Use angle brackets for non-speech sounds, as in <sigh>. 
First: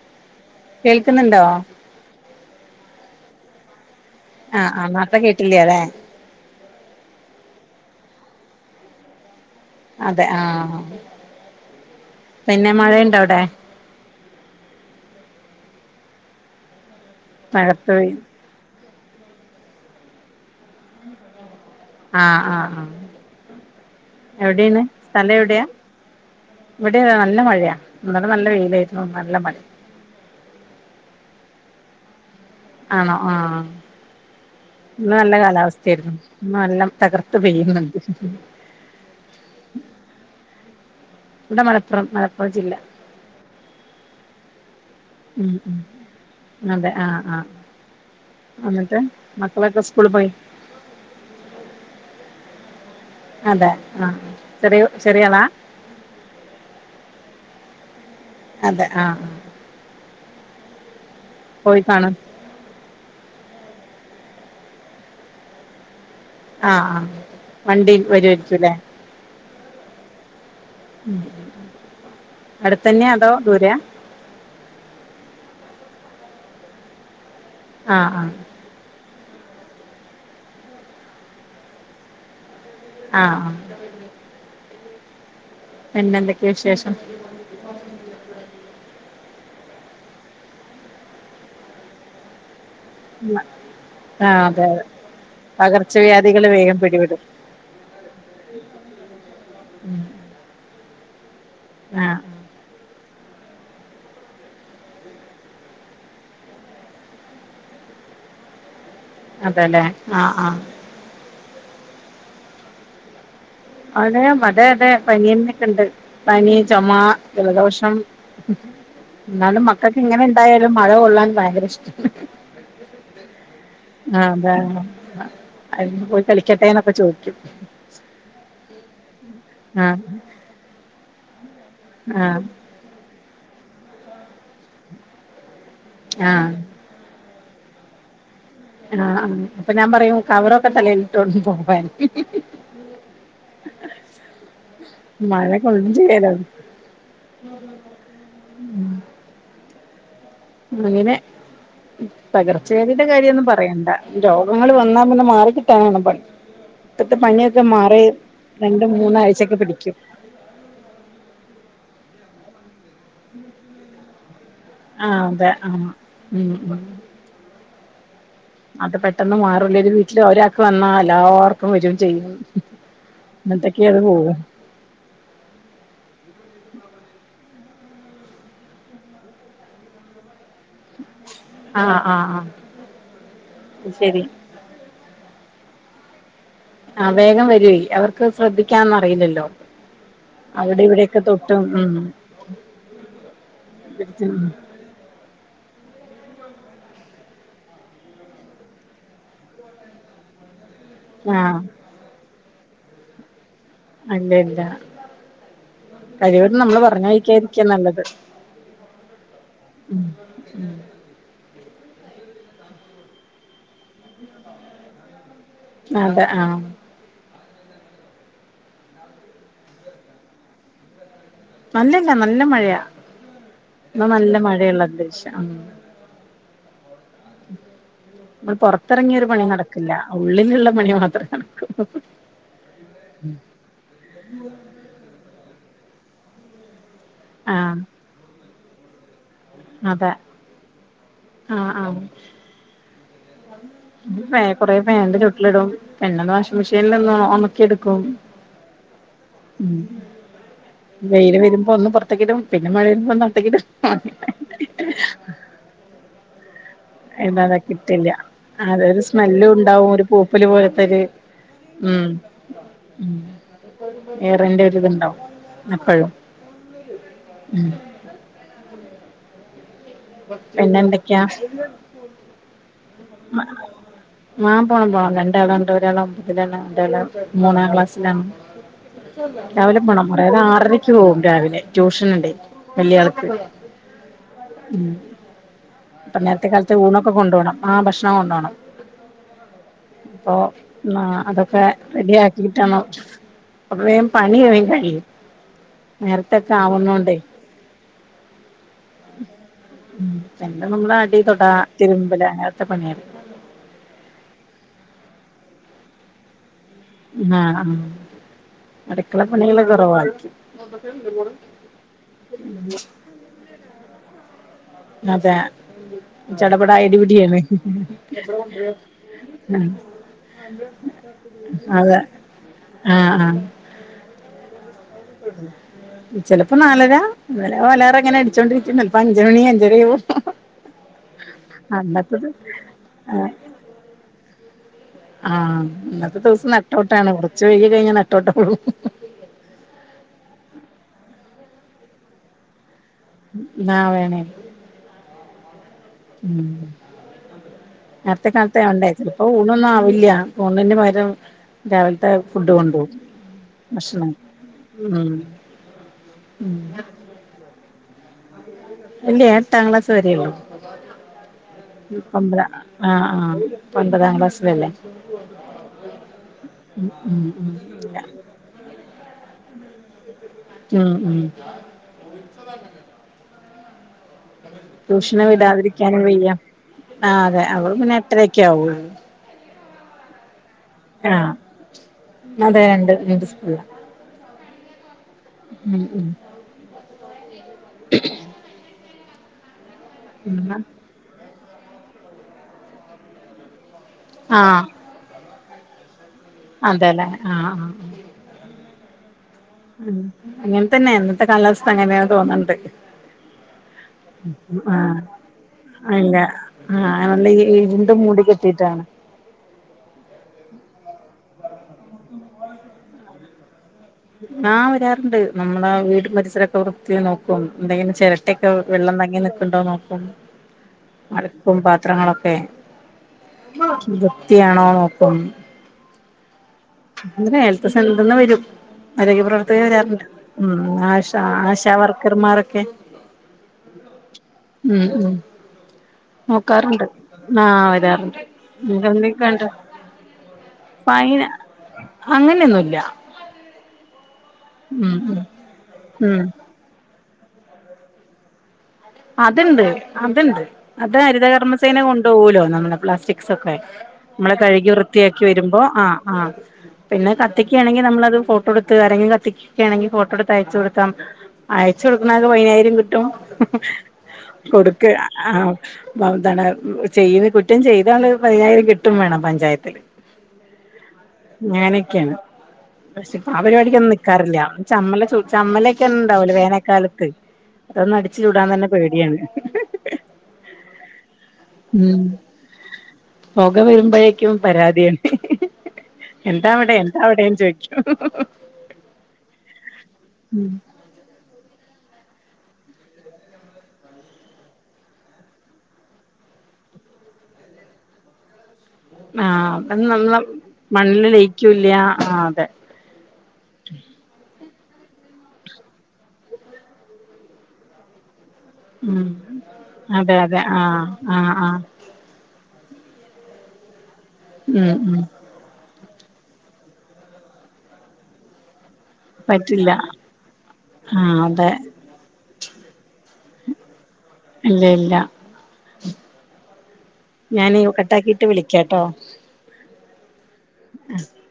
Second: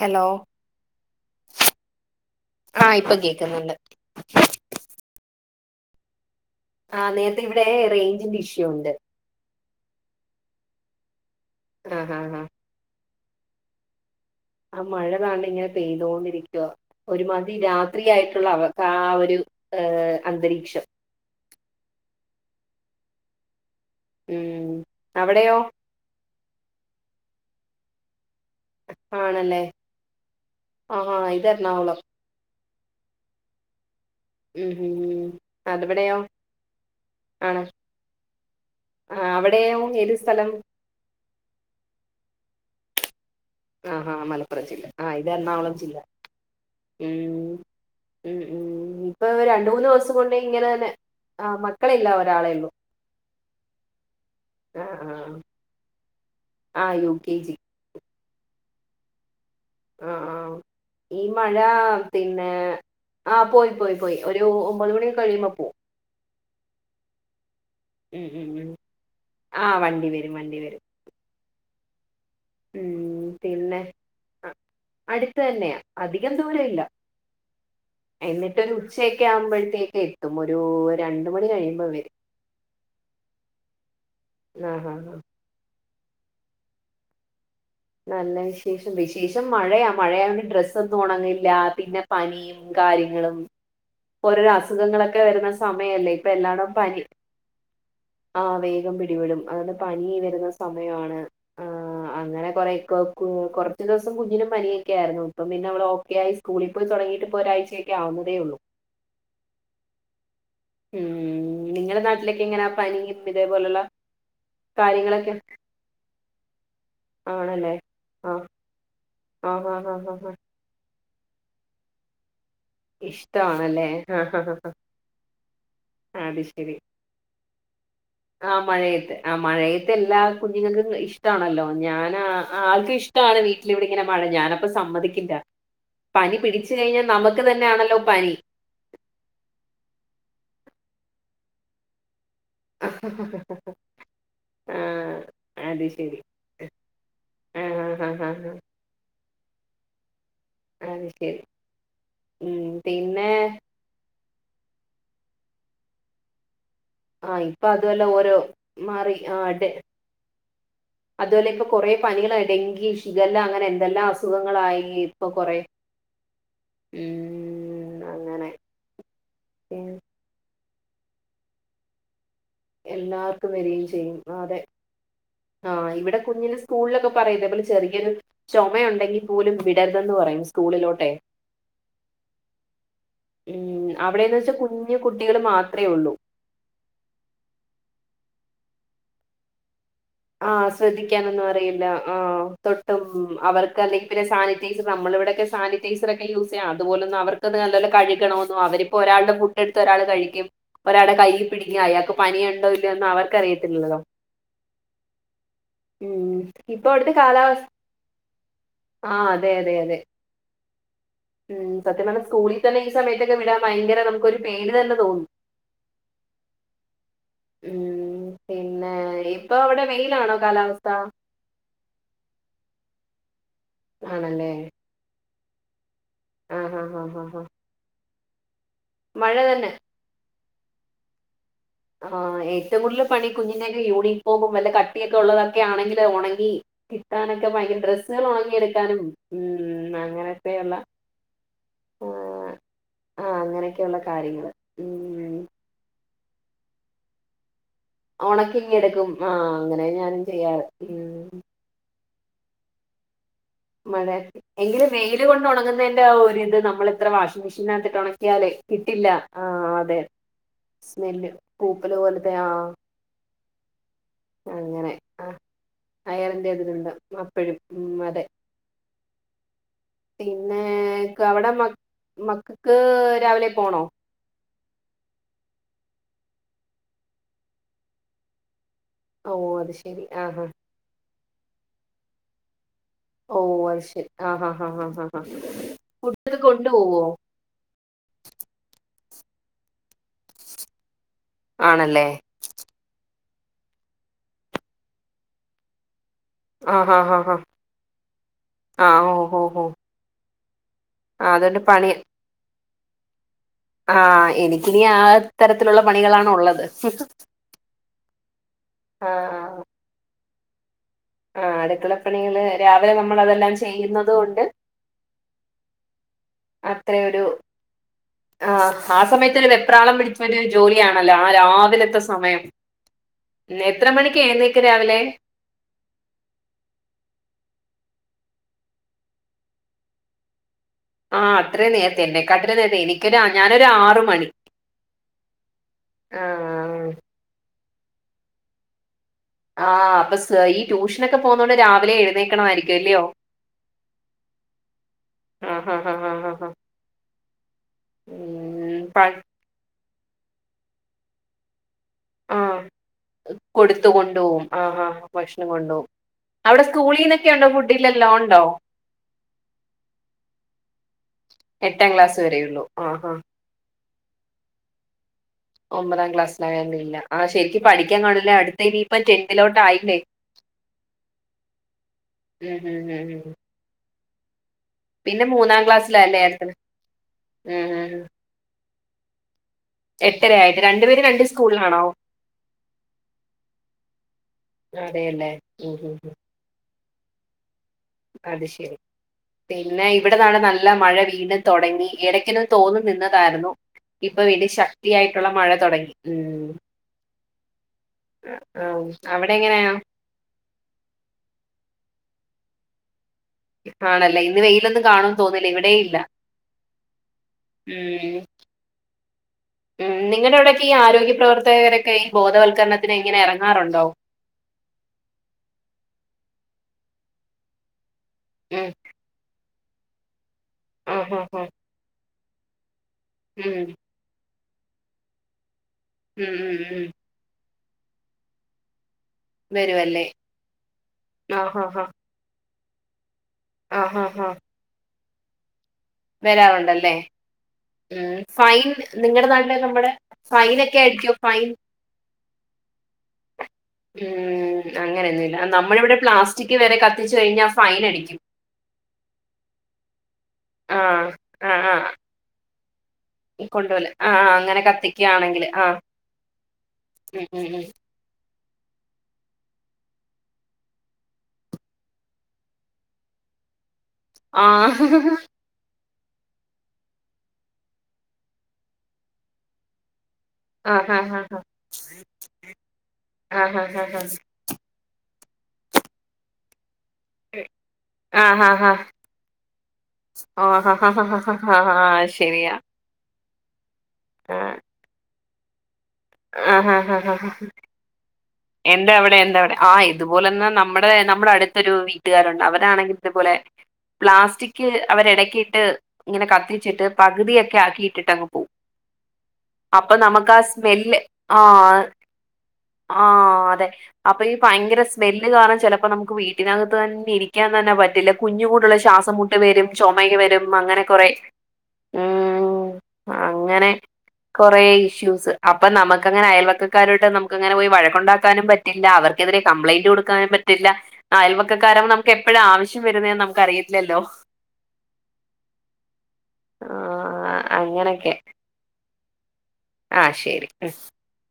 Hello കേൾക്കുന്നുണ്ടോ ആഹ് ഇപ്പൊ കേൾക്കുന്നുണ്ട്. ആ ആഹ് നേർത്ത കേട്ടില്ലലെ ആഹ് നേരത്തെ ഇവിടെ റേഞ്ചിന്റെ ഇഷ്യൂ ഉണ്ട്. അതെ ആഹ് ആഹ് ആഹ് ആഹ്. പിന്നെ മഴയുണ്ടോ അവിടെ? ആഹ് മഴതാണ്ട് ഇങ്ങനെ പെയ്തോണ്ടിരിക്കുവ. ഒരുമാതി മഴത്തുഴി രാത്രിയായിട്ടുള്ള അവ ആഹ് ഒരു ഏഹ് അന്തരീക്ഷം. ആഹ് ആഹ് ആഹ് ഉം എവ്ടേണ് സ്ഥലം അവിടെയോ എവിടെയാ? ഇവിടെ നല്ല മഴയാ, ഇന്നെലെ നല്ല വെയി ആണല്ലേ, ആഹ ഹാ, ഇത് എറണാകുളം. ആണോ? ആഹ് ഉം ഇന്ന് ഉം നല്ല കാലാവസ്ഥയായിരുന്നു. അതിവിടെയോ ഇന്ന് നല്ലം തകർത്ത് ആണ് പെയ്യുന്നുണ്ട്. ആഹ്, അവ്ടെയും ഏത് സ്ഥലം? ഇവ്ടെ മലപ്പുറം, മലപ്പുറം ജില്ല. ആഹ് ഹാ, മലപ്പുറം ജില്ല, ആഹ് ഇത് ഉം എറണാകുളം ഉം ജില്ല. അതെ ആഹ് ഉം. ആഹ് ഉം ഉം, എന്നിട്ട് ഇപ്പൊ രണ്ട് മക്കളൊക്കെ മൂന്ന് സ്കൂളിൽ ദിവസം പോയി കൊണ്ട് ഇങ്ങനെ തന്നെ, ആഹ് മക്കളില്ല ഒരാളേ ഉള്ളൂ. അതെ, ആഹ് ചെറിയു ആഹ് ആഹ് ചെറിയാളാ? ആഹ്, യൂ കെ ജി. അതെ, ആഹ് ആഹ് ആഹ്, ഈ മഴാ... പോയി കാണും പിന്നെ... ന്നെ ആഹ്, പോയി പോയി പോയി, ഒരു ഒമ്പത് മണി കഴിയുമ്പോ പോവും. ആഹ് വണ്ടി ഉംഹും ഹും, വരുവായിരിക്കുംല്ലേ ആഹ്, വണ്ടി വരും, വണ്ടി വരും. ഉം. ഉം, പിന്നെ അടുത്തെന്നെ, അധികം ദൂരല്ല. ആഹ് ആഹ് എന്നിട്ടൊരു ഉച്ചയൊക്കെ ആമ്പോഴ്ത്തേക്ക് എത്തും, ഒരു രണ്ട് മണി കഴിയുമ്പൊ വരും. ആഹ് ആഹാഹ പിന്നെ എന്തൊക്ക്യാ വിശേഷം.. നല്ല വിശേഷം വിശേഷം മഴയാ മഴയാമ്പം ഡ്രസ്സൊന്നും ഒണങ്ങില്ല പിന്നെ പനിയും... കാര്യങ്ങളും ആഹ് അതെ ഓരോരൊ അതെ അസുഖങ്ങളൊക്കെ വരുന്ന സമയല്ലേ പകർച്ചവ്യാധികള് ഇപ്പെല്ലാടം വേഗം പനി പിടിപെടും ആഹ് വേഗം പിടിപെടും അതത് പനി വരുന്ന സമയാണ് ആഹ് <unintelligible> കൊറച്ച് ദിവസം കുഞ്ഞിനും പനിയൊക്ക്യാരുന്നു ഇപ്പ പിന്നെ അവളോക്ക്യായി സ്കൂളി പോയി തൊടങ്ങീട്ട്പ്പോ ഒരാഴ്ചയായി ഒക്കെ ആവുന്നതേ ഉള്ളൂ അതെല്ലേ ആഹ് ആഹ് ഉം നിങ്ങളെ നാട്ടിലൊക്കെ എങ്ങനാ പനിയും ഇതേപോലൊള്ള അതെ അതെ അതെ പനീക്കെണ്ടു പനി ചൊമ ആണല്ലേ ജലദോഷം ആഹ് ഇന്നാലും ആഹ് ആഹ് മക്കൾക്ക് ആഹ് ഇങ്ങനെ ആഹ് ഇണ്ടായാലും മഴ കൊള്ളാൻ ഭയ്ങ്കര ഇഷ്ടാണ് ഇഷ്ടവാണല്ലെ ആഹ് അതണ് അതില്‌ പോയി അത് ശരി കളിക്കട്ടേന്നൊക്കെ ചോദിക്കും ആഹ് കുഞ്ഞുങ്ങക്ക് ഇഷ്ട്ടാണല്ലോ ഞാനാ ആഹ് ആ ആൾക്കും ഇഷ്ടിണ് വീട്ടിലിവിടെ ഇങ്ങനെ മഴ ഞ പ സമ്മതിക്കില്ല പനി ആഹ് പിടിച്ച് കഴിഞ്ഞാ നമ്മക്ക് തന്നാണല്ലോ പണി ആഹ് ആഹ് അപ്പൊ ഞാൻ പറയും കവറൊക്കെ തലേലുട്ടൊണ്ട് പോകാൻ ആഹ് മഴ അത് കൊള്ളും ശരി ചെയ്യാലോ ആഹ് ഹ ഹ ഹ അത് അങ്ങനെ ശരി ഉം പകർച്ച വ്യാധീടെ പിന്നെ കാര്യൊന്നും പറയണ്ട രോഗങ്ങള് വന്നാ പിന്നെ മാറിക്കിട്ടാനാണ് പണി.. ഇപ്പത്തെ ആഹ് പന്യക്കെ ഇപ്പൊ മാറി അതുവല്ല ഓരോ രണ്ടു മാറി മൂന്ന് ആഴ്ചെക്കെ പിടിക്കും അതുഅല്ല ഇപ്പൊ കാെറെ പനികളാ ഡെങ്കി ഷിഗല്ല അങ്ങനെ എന്തെല്ലാം അസുഖങ്ങളായി ആഹ് ഇപ്പൊ അതെ കൊറേ ആഹ് ഉം ഉം അങ്ങനെ അത് പെട്ടെന്ന് മാറുല്ലല് ഒരു വീട്ടില് ഒരാക്ക് വന്നാ എല്ലാർക്കും വരും ചെയ്യും എല്ലാവർക്കും എന്നിട്ടൊക്കെ വരികയും അത് ചെയ്യും പോവും ആതെ <inaudible> ആഹ് ഇവിടെ കുഞ്ഞിന് സ്കൂൾലൊക്കെ പറയ്യില്ലെ ഇതേപോലെ ചെറിയൊരു ചൊമയുണ്ടെങ്കി പോലും വിടരുതെന്ന് പറയും സ്കൂളിലോ ട്ടെ ആഹ് ആഹ് ആഹ് ശരി അവടെന്ന് വെച്ച കുഞ്ഞ് ഞ്കുട്ടികള് മാത്രേ ഒള്ളൂ ആഹ് വേഗം വരോയ് അവർക്ക് ശ്രദ്ധിക്കാൻന്നും അറിയില്ലല്ലോ ആഹ് ശ്രദ്ധിക്കാനൊന്നും അറിയില്ല ഉം ആഹ് തൊട്ടും അവർക്ക് അല്ലെങ്കിപിന്നെ ഉം സാനിറ്റൈ ക്ക് നമ്മള ഇവിയെക്ക സാനിറ്റൈസറെക്കെ യൂസയ്യാ അതുപോലൊന്നും അവർക്കത് നല്ലോലെ കഴുകണോന്നോ അവരിപ്പോ ഒരാള്ടെ ഫു എട്ത്ത് ഒരാള് കഴിക്കും ഒരാളെ കയ്യീ ആഹ് പിടിക്കാ അയാക്ക് പനിയുണ്ടോ ഇല്ലോന്ന് അവർക്കറിയത്തില്ലല്ലോ അല്ലല്ല ഉം കഴിവെന്നും നമ്മള് ഇപ്പൊ അവിടുത്തെ പറഞ്ഞഴിക്കാതിക്കാ കാലാവസ്ഥ നല്ലത് ആഹ് അതെ അതെ അതെ ഉം ഉം സത്യം പർഞ്ഞാ സ്കൂളിൽ തന്നെ ഈ സമയത്തെക്കെ വിടാൻ ഭയങ്കര നമുക്ക് ഒരു പേടിതന്നെ തോന്നും അതെ ആഹ് ഉം പിന്നെ ഇപ്പൊ അവടെ വെയിലാണോ കാലാവസ്ഥ അല്ലല്ല നല്ല മഴയാ ഇന്ന് നല്ല ആണല്ലേ മഴയുള്ള അന്തരീക്ഷാ ആഹ് ആഹ് ആഹ് ആഹ് മ്മള് പാെറത്തെഎറങ്ങിയാ ഒരു മഴ പണീം തന്നെ നടക്കില്ല ഉള്ളില്ള്ള പണി മാത്രേ നടക്ക് ആഹ് ഏറ്റവും കൂടുതല് പണി കുഞ്ഞ്ങ്ങൾടെ യൂണിഫോമും വല്ല കട്ടിയൊക്കെ ഉള്ളതൊക്കെ ആണെങ്കില് ഒണങ്ങി കിട്ടാനൊക്കെ ആഹ് ഭയങ്കര ഡ്രസ്സാള് ഒണങ്ങിയെടുക്കാനും ഉം അതെ അങ്ങനെക്കെയുള്ള ആഹ് ആഹ് ഓഹ് ആഹ് അങ്ങനെയൊക്കെ ഫാൻ കൊറേ ഫാൻന്റെ ചോട്ടിലിടും പിന്നെ വാഷിങ് മെഷീനില് ഒന്ന് ഒണക്കിയെടുക്കും ഒണക്കി ഇങ്ങെടുക്കും ആഹ് അങ്ങനേ ഞാനും ചെയ്യാറ് ഉം വെയില് വരുമ്പോ ഒന്ന് പാെറത്തേക്കിടും പിന്നെ മഴവരുമ്പം ഒന്ന് അകത്തേക്കിടും മഴേ എങ്കിലും വെയില് കൊണ്ട് ഒണങ്ങുന്നേന്റെ ആ ഒരിത് നമ്മള് എത്ര വാഷിംഗ് എന്താ മെഷീനകത്തിട്ട് കിട്ടില്ല ഒണക്കിയാലെ അതൊരു കിട്ടില്ല സ്മെല്ലും ആഹ് ഉണ്ടാവും അതെ ഒരു പൂപ്പല് പോലത്തൊരു സ്മെല്ല് പൂപ്പല് ഉം പോലത്തെ ആഹ് <inaudible> ഏറിന്റെ അങ്ങനെ ഒരിതുണ്ടാവും ആഹ് എപ്പഴും അയറിന്റെ അതില്ണ്ട് അപ്പഴും ഉം അതെ പിന്നേ പിന്നെ എന്തൊക്കെയാ ക്ക് അവിടെ മ്മ മക്കക്ക് രാവിലെ പോണോ ആഹ് പോണം പോണം രണ്ടാളെണ്ട് ഒരാളൊമ്പതിലാണ് രണ്ടാമത്തെ ആള് മൂന്നാം ക്ലാസ്സിലാണ് ഓ അത് രാവിലെ ശെരി പോണം മൊറേന്നാ ആഹാ ആറരക്ക് പോവും രാവിലെ ട്യൂഷന് ഇണ്ടെ വല്യാൾ ഓ അത് ശരി ആഹാ ഹാ ഹാ ഉം ഹാ ഹാ ഇപ്പ ഫുഡൊക്കെ നേര്ത്തെ കൊണ്ടു കാൽത്തെ പോവോ ഊണൊക്കെ കൊണ്ടാേണം ആഹ് ഭക്ഷണം കൊണ്ടോണം അപ്പോ നാ അതൊക്കെ ആണല്ലേ റെഡി ആക് ക്കീട്ടാണം അപ്പൊ വേം പണി വേം കഴിയും നേർത്തൊക്കെ ആഹാ ആവുന്നോണ്ടെ ഹാ ഹാ ആ ഓ ഹോ ഹോ പിന്നെ നമ്മള് അടി ആ തൊട അതുകൊണ്ട് തിര്മ്പല് അങ്ങൻത്തെ പണ്യാള് ആഹ് എനിക്കിനീ ആ തരത്തിലുള്ള പണികളാണ് ഉള്ളത് ആഹ് ആ അടുക്കള പണികള് കാെറവായിരിക്കും ആഹ് അടുക്കളപ്പണികള് രാവിലെ നമ്മള് അതെല്ലാം ചെയ്യുന്നത് കൊണ്ട് അതെ ചട പടാ അത്രയൊരു എടുപടിയാണ്. എത്ര ആ കുട്ടികള്. ആ സമയത്ത് ഒരു വെപ്രാളം പിടിച്ച ഒരു ജോലിയാണല്ലോ ആ അതെ രാവിലത്തെ സമയം ആഹ് ആഹ് എത്ര മണിക്കെഴുന്നേക്കും രാവിലെ. ഉം ചിലപ്പം നാലര. അന്നേരം അലാറം ഇ ങ്ങനെ അടിച്ചോണ്ടിരിക്കും. ചിലപ്പോ അഞ്ചുമണി അഞ്ചര യോ. ആഹ് അത്രയും നേരത്തെ എഴുന്നേക്കും. അത്രയും നേരത്തെ എനിക്കൊരു ആഹ് ഞാനൊരു ആറുമണി. ആഹ്. ഇന്നത്തെ ദിവസം ആഹ് നട്ടോട്ടാണ്. കുറച്ച് വയ്കി കഴിഞ്ഞ നട്ടോട്ടം ഓടും. ആഹ് അപ്പൊ സ ഈ ട്യൂഷനൊക്കെ പോകുന്നതോണ്ട് രാവിലെ എഴുന്നേക്കണയിരിക്കും. അല്ലയോ. നാ വേണേ. ആഹ് ആഹ് ആഹ് ആഹ് ഉം ആഹ് നേരത്തെ കാലത്ത ഉം ആവണ്ടേ. പ ചെലപ്പോ ഊണൊന്നും ആവുല്യാ. ഊണിന്നു പകരം രാവിലത്തെ ഫുഡ് ആഹ് കൊണ്ടു പോകും. കൊടുത്തു ഭക്ഷണം കൊണ്ടുപോകും ആഹ് ആഹ് ഉം ഭക്ഷണം കൊണ്ടുപോകും ഉം അവിടെ സ്കൂളീ ന്നൊക്കെ ഒണ്ടോ ഫുഡില്ലല്ലോ. ഉണ്ടോ? ഇല്യ. എട്ടാം ക്ലാസ് വരെയുള്ളൂ. എട്ടാം ക്ലാസ് ഒമ്പതാ വരെയുള്ളൂ ആഹ് ആഹ് ഒൻപതാം ക്ലാസ്സിലല്ലേ. ഒൻപതാം ഉം ക്ലാസ്സിലായോണ്ടില്ല. ആഹ് ഉം ശരിക്കും ഉം പഠിക്കാൻ കാണില്ലോ. അടുത്ത ഇനി ഇപ്പ ടെന്തിലോട്ട് ആയില്ലേ. ഉം ഉം ഉം ഉം ഉം ഉം ട്യൂഷന പിന്നെ മൂന്നാം വിടാതിരിക്കാനും ക്ലാസ്സിലല്ലേ വെയ്യ. അടുത്തത് ആഹ് അതെ. ഉം അവള് ഉം പിന്നെ ഉം. എട്ടരൊക്കെ ആവോളു. എട്ടര ആയിട്ട്. രണ്ടു പേര് രണ്ട് ആഹ് സ്കൂളിലാണോ? അതെ രണ്ട് രണ്ട് സ്കൂളില ഉം അതെയല്ലേ. ഉം ഉം അത് ശരി പിന്നെ ഇവിടെ താടെ എന്നാ നല്ല മഴ വീണ്ടും തുടങ്ങി. ഇടയ്ക്കിനും തോർന്നു നിന്നതായിരുന്നു. ഇപ്പൊവീണ്ടു ആഹ് ശക്തിയായിട്ടുള്ള മഴ തുടങ്ങി. ഉം അതെല്ലേ ആഹ് ആഹ് ഹ് ആഹ് അവിടെ ങ്ങനെ? അങ്ങൻ തന്നെ. ഇന്നത്തെ കാലാവസ്ഥ അങ്ങനെയാണ് തോന്നണ്ട്. ആണല്ലേ ഇന്ന് വെയിലൊന്നും ആഹ് കാണുംന്ന് തോന്നില്ല ഇവിടെ ഇല്ല അല്ല. ആഹ് അല്ല. ഇരുണ്ടു ഉം മൂടി ക്കെട്ടി ഡീട്ടാണ്. ഉം നിങ്ങളുടെ അവിടെയൊക്കെ ആരോഗ്യ പ്രവർത്തകരൊക്കെ ഈ ബോധവത്കരണത്തിനു ഇങ്ങനെ ഇറങ്ങാറുണ്ടോ? ആഹ് വരാറുണ്ട്. നമ്മളെ വീടും പ രിസരൊക്കെ വൃത്തിനോക്കും. എന്തെങ്കിലും ചെര ട്ടെക്കെ ഉം വെള്ളം തങ്ങി നിക്കുന്നുണ്ടോ നോക്കും. ആഹ് ആഹ് ആഹ് അടപ്പും പാത്രങ്ങളൊക്കെ. ഉം വൃതിയാണോ നോക്കും. ഉം ഉം ഉം അതെന്നെ ഹെൽത്ത് സെന്റർ ന്ന് വരും. ആരോഗ്യപ്രവർത്തക വരാറുണ്ട്. വരുവല്ലേ ഉം ആശ ആഹ് ആശ ആഹ് ക്കർ മാരൊക്കെ. ആഹ് ആഹ് ആഹ് ഉം ഉം നോക്കാറുണ്ട് വരാറുണ്ടല്ലേ. ആഹ് ഉം വരാറുണ്ട് ഫൈൻ നിങ്ങളുടെ എന്തൊക്കെയുണ്ട് നാട്ടിലൊക്കെ വടെ ഫൈൻ ഒക്കെ അടക്കോ? Fine fine. അങ്ങനെയൊന്നുല്ല. ഉം ഉം ഉം അങ്ങനൊന്നുല്ല. നമ്മളിവിടെ ഉം പ്ലാസ്റ്റിക് വരെ കത്തിച്ച് കഴിഞ്ഞാൽ ഫൈൻ അടിക്കും. അത്ണ്ട്. അത്ണ്ട്. അത് ആഹ് ആഹ് ഹരിതകർമ്മസേന ആഹ് കൊണ്ടുപോകലോ നമ്മുടെ പ്ലാസ്റ്റിക്സ്ക്കെ. കൊണ്ടുപോവൂല ആഹ് ആഹ് നമ്മളെ അങ്ങനെ കഴുകി വൃത്തിയാക്കി കത്തിക്കാണെങ്കില് വരുമ്പോ ആഹ് ആഹ്. പിന്നെ ഉം ഉം ഉം കത്തിയ്ക്കയാണെങ്കി നമ്മളത് ഫോട്ടോ എടു ആരെങ്കി കത്തിക്കൊക്കെ ആണെങ്കി ഫോട്ടോ എടു തയച്ച കൊടുതാ അയച്കൊടുക്കണ ആൾക്ക് പതിനായിരം കിട്ടും. കൊടുക്ക ആഹ് ആഹ് അപ്പ എന്താണ് ചെയ്ത് കുറ്റം ചെയ്ത ആള് പതിനായിരം കേട്ടും വേണം പഞ്ചായത്തില്. ആഹ് ഞാനൊക്കെയാണ്. പക്ഷെ ആഹ് പരിപാടിക്കൊന്നും നിക്കാറില്ല. ചമ്മല ച ചമ്മലൊക്കെ ഒന്നെണ്ടാവല വേനൽക്കാലത്ത് അതൊന്ന് അടിച്ചു ചൂടാൻ തന്നെ പേടിയാണ് ഓ അഹ് ശരിയാ പുക വരുമ്പോഴേക്കും പരാതിയാണ് എന്താവിടെ എന്താവിടെന്ന് ചോദിക്ക <unintelligible> എന്താ അവിടെ എന്താവിടെ ആഹ് ഇതുപോലെന്നെ നമ്മ ടെ നമ്മുടെ അടുത്തൊരു വീട്ടുകാരുണ്ട് അവരാണെങ്കിൽ ഇതുപോലെ പ്ലാസ്റ്റിക് അവരി ഇടക്കിയിട്ട് ഇങ്ങനെ കത്തിരിച്ചിട്ട് പകുതിയക്കെ ആക്കിയിട്ടിട്ട് അങ്ങ് പോകും ആഹ് അപ്പ അപ്പൊ നമ്മള നമുക്ക് ആ സ്മെല്ല് മണ്ണില് ലയിക്കൂല്ല ആഹ് ആഹ് അതെ ആഹ് അതെ അപ്പൊ ഈ ഭയങ്കര സ്മെല്ല് കാരണം ചെലപ്പോ നമുക്ക് വീട്ടിനകത്ത് തന്നെ ഇരിക്കാൻ തന്നെ പറ്റില്ല കുഞ്ഞു കൂ ഉം ശ്വാസംമുട്ട് വരും ചുമ അതെ അതെ വരും അങ്ങനെ ആഹ് കുറെ ആഹ് ആഹ് ഉം അങ്ങനെ കൊറെ ഉം ഉം ഇഷ്യൂസ് അപ്പൊ നമുക്കങ്ങെ അയൽവക്കാരുട്ട് നമുക്ക്ങ്ങനെ പോയി വഴക്കുണ്ടാക്കാനും പറ്റും റ്റില്ല അവർക്കെതിരെ പറ്റില്ല കംപ്ലയിന്റ് കൊടുക്കാൻ പറ്റില്ല ആഹ് അതെ അയൽവക്കാരൻ നമ എപ്പോഴാണ് ആവശ്യം വരുന്നതന്ന് നമുക്ക് അറിയില്ലോ ഇല്ല ഇല്ല ആഹ് ഞന് അങ്ങനൊക്കെ കട്ടാക്കിട്ട് വിളിക്കട്ടോ ആഹ് ശരി ഉം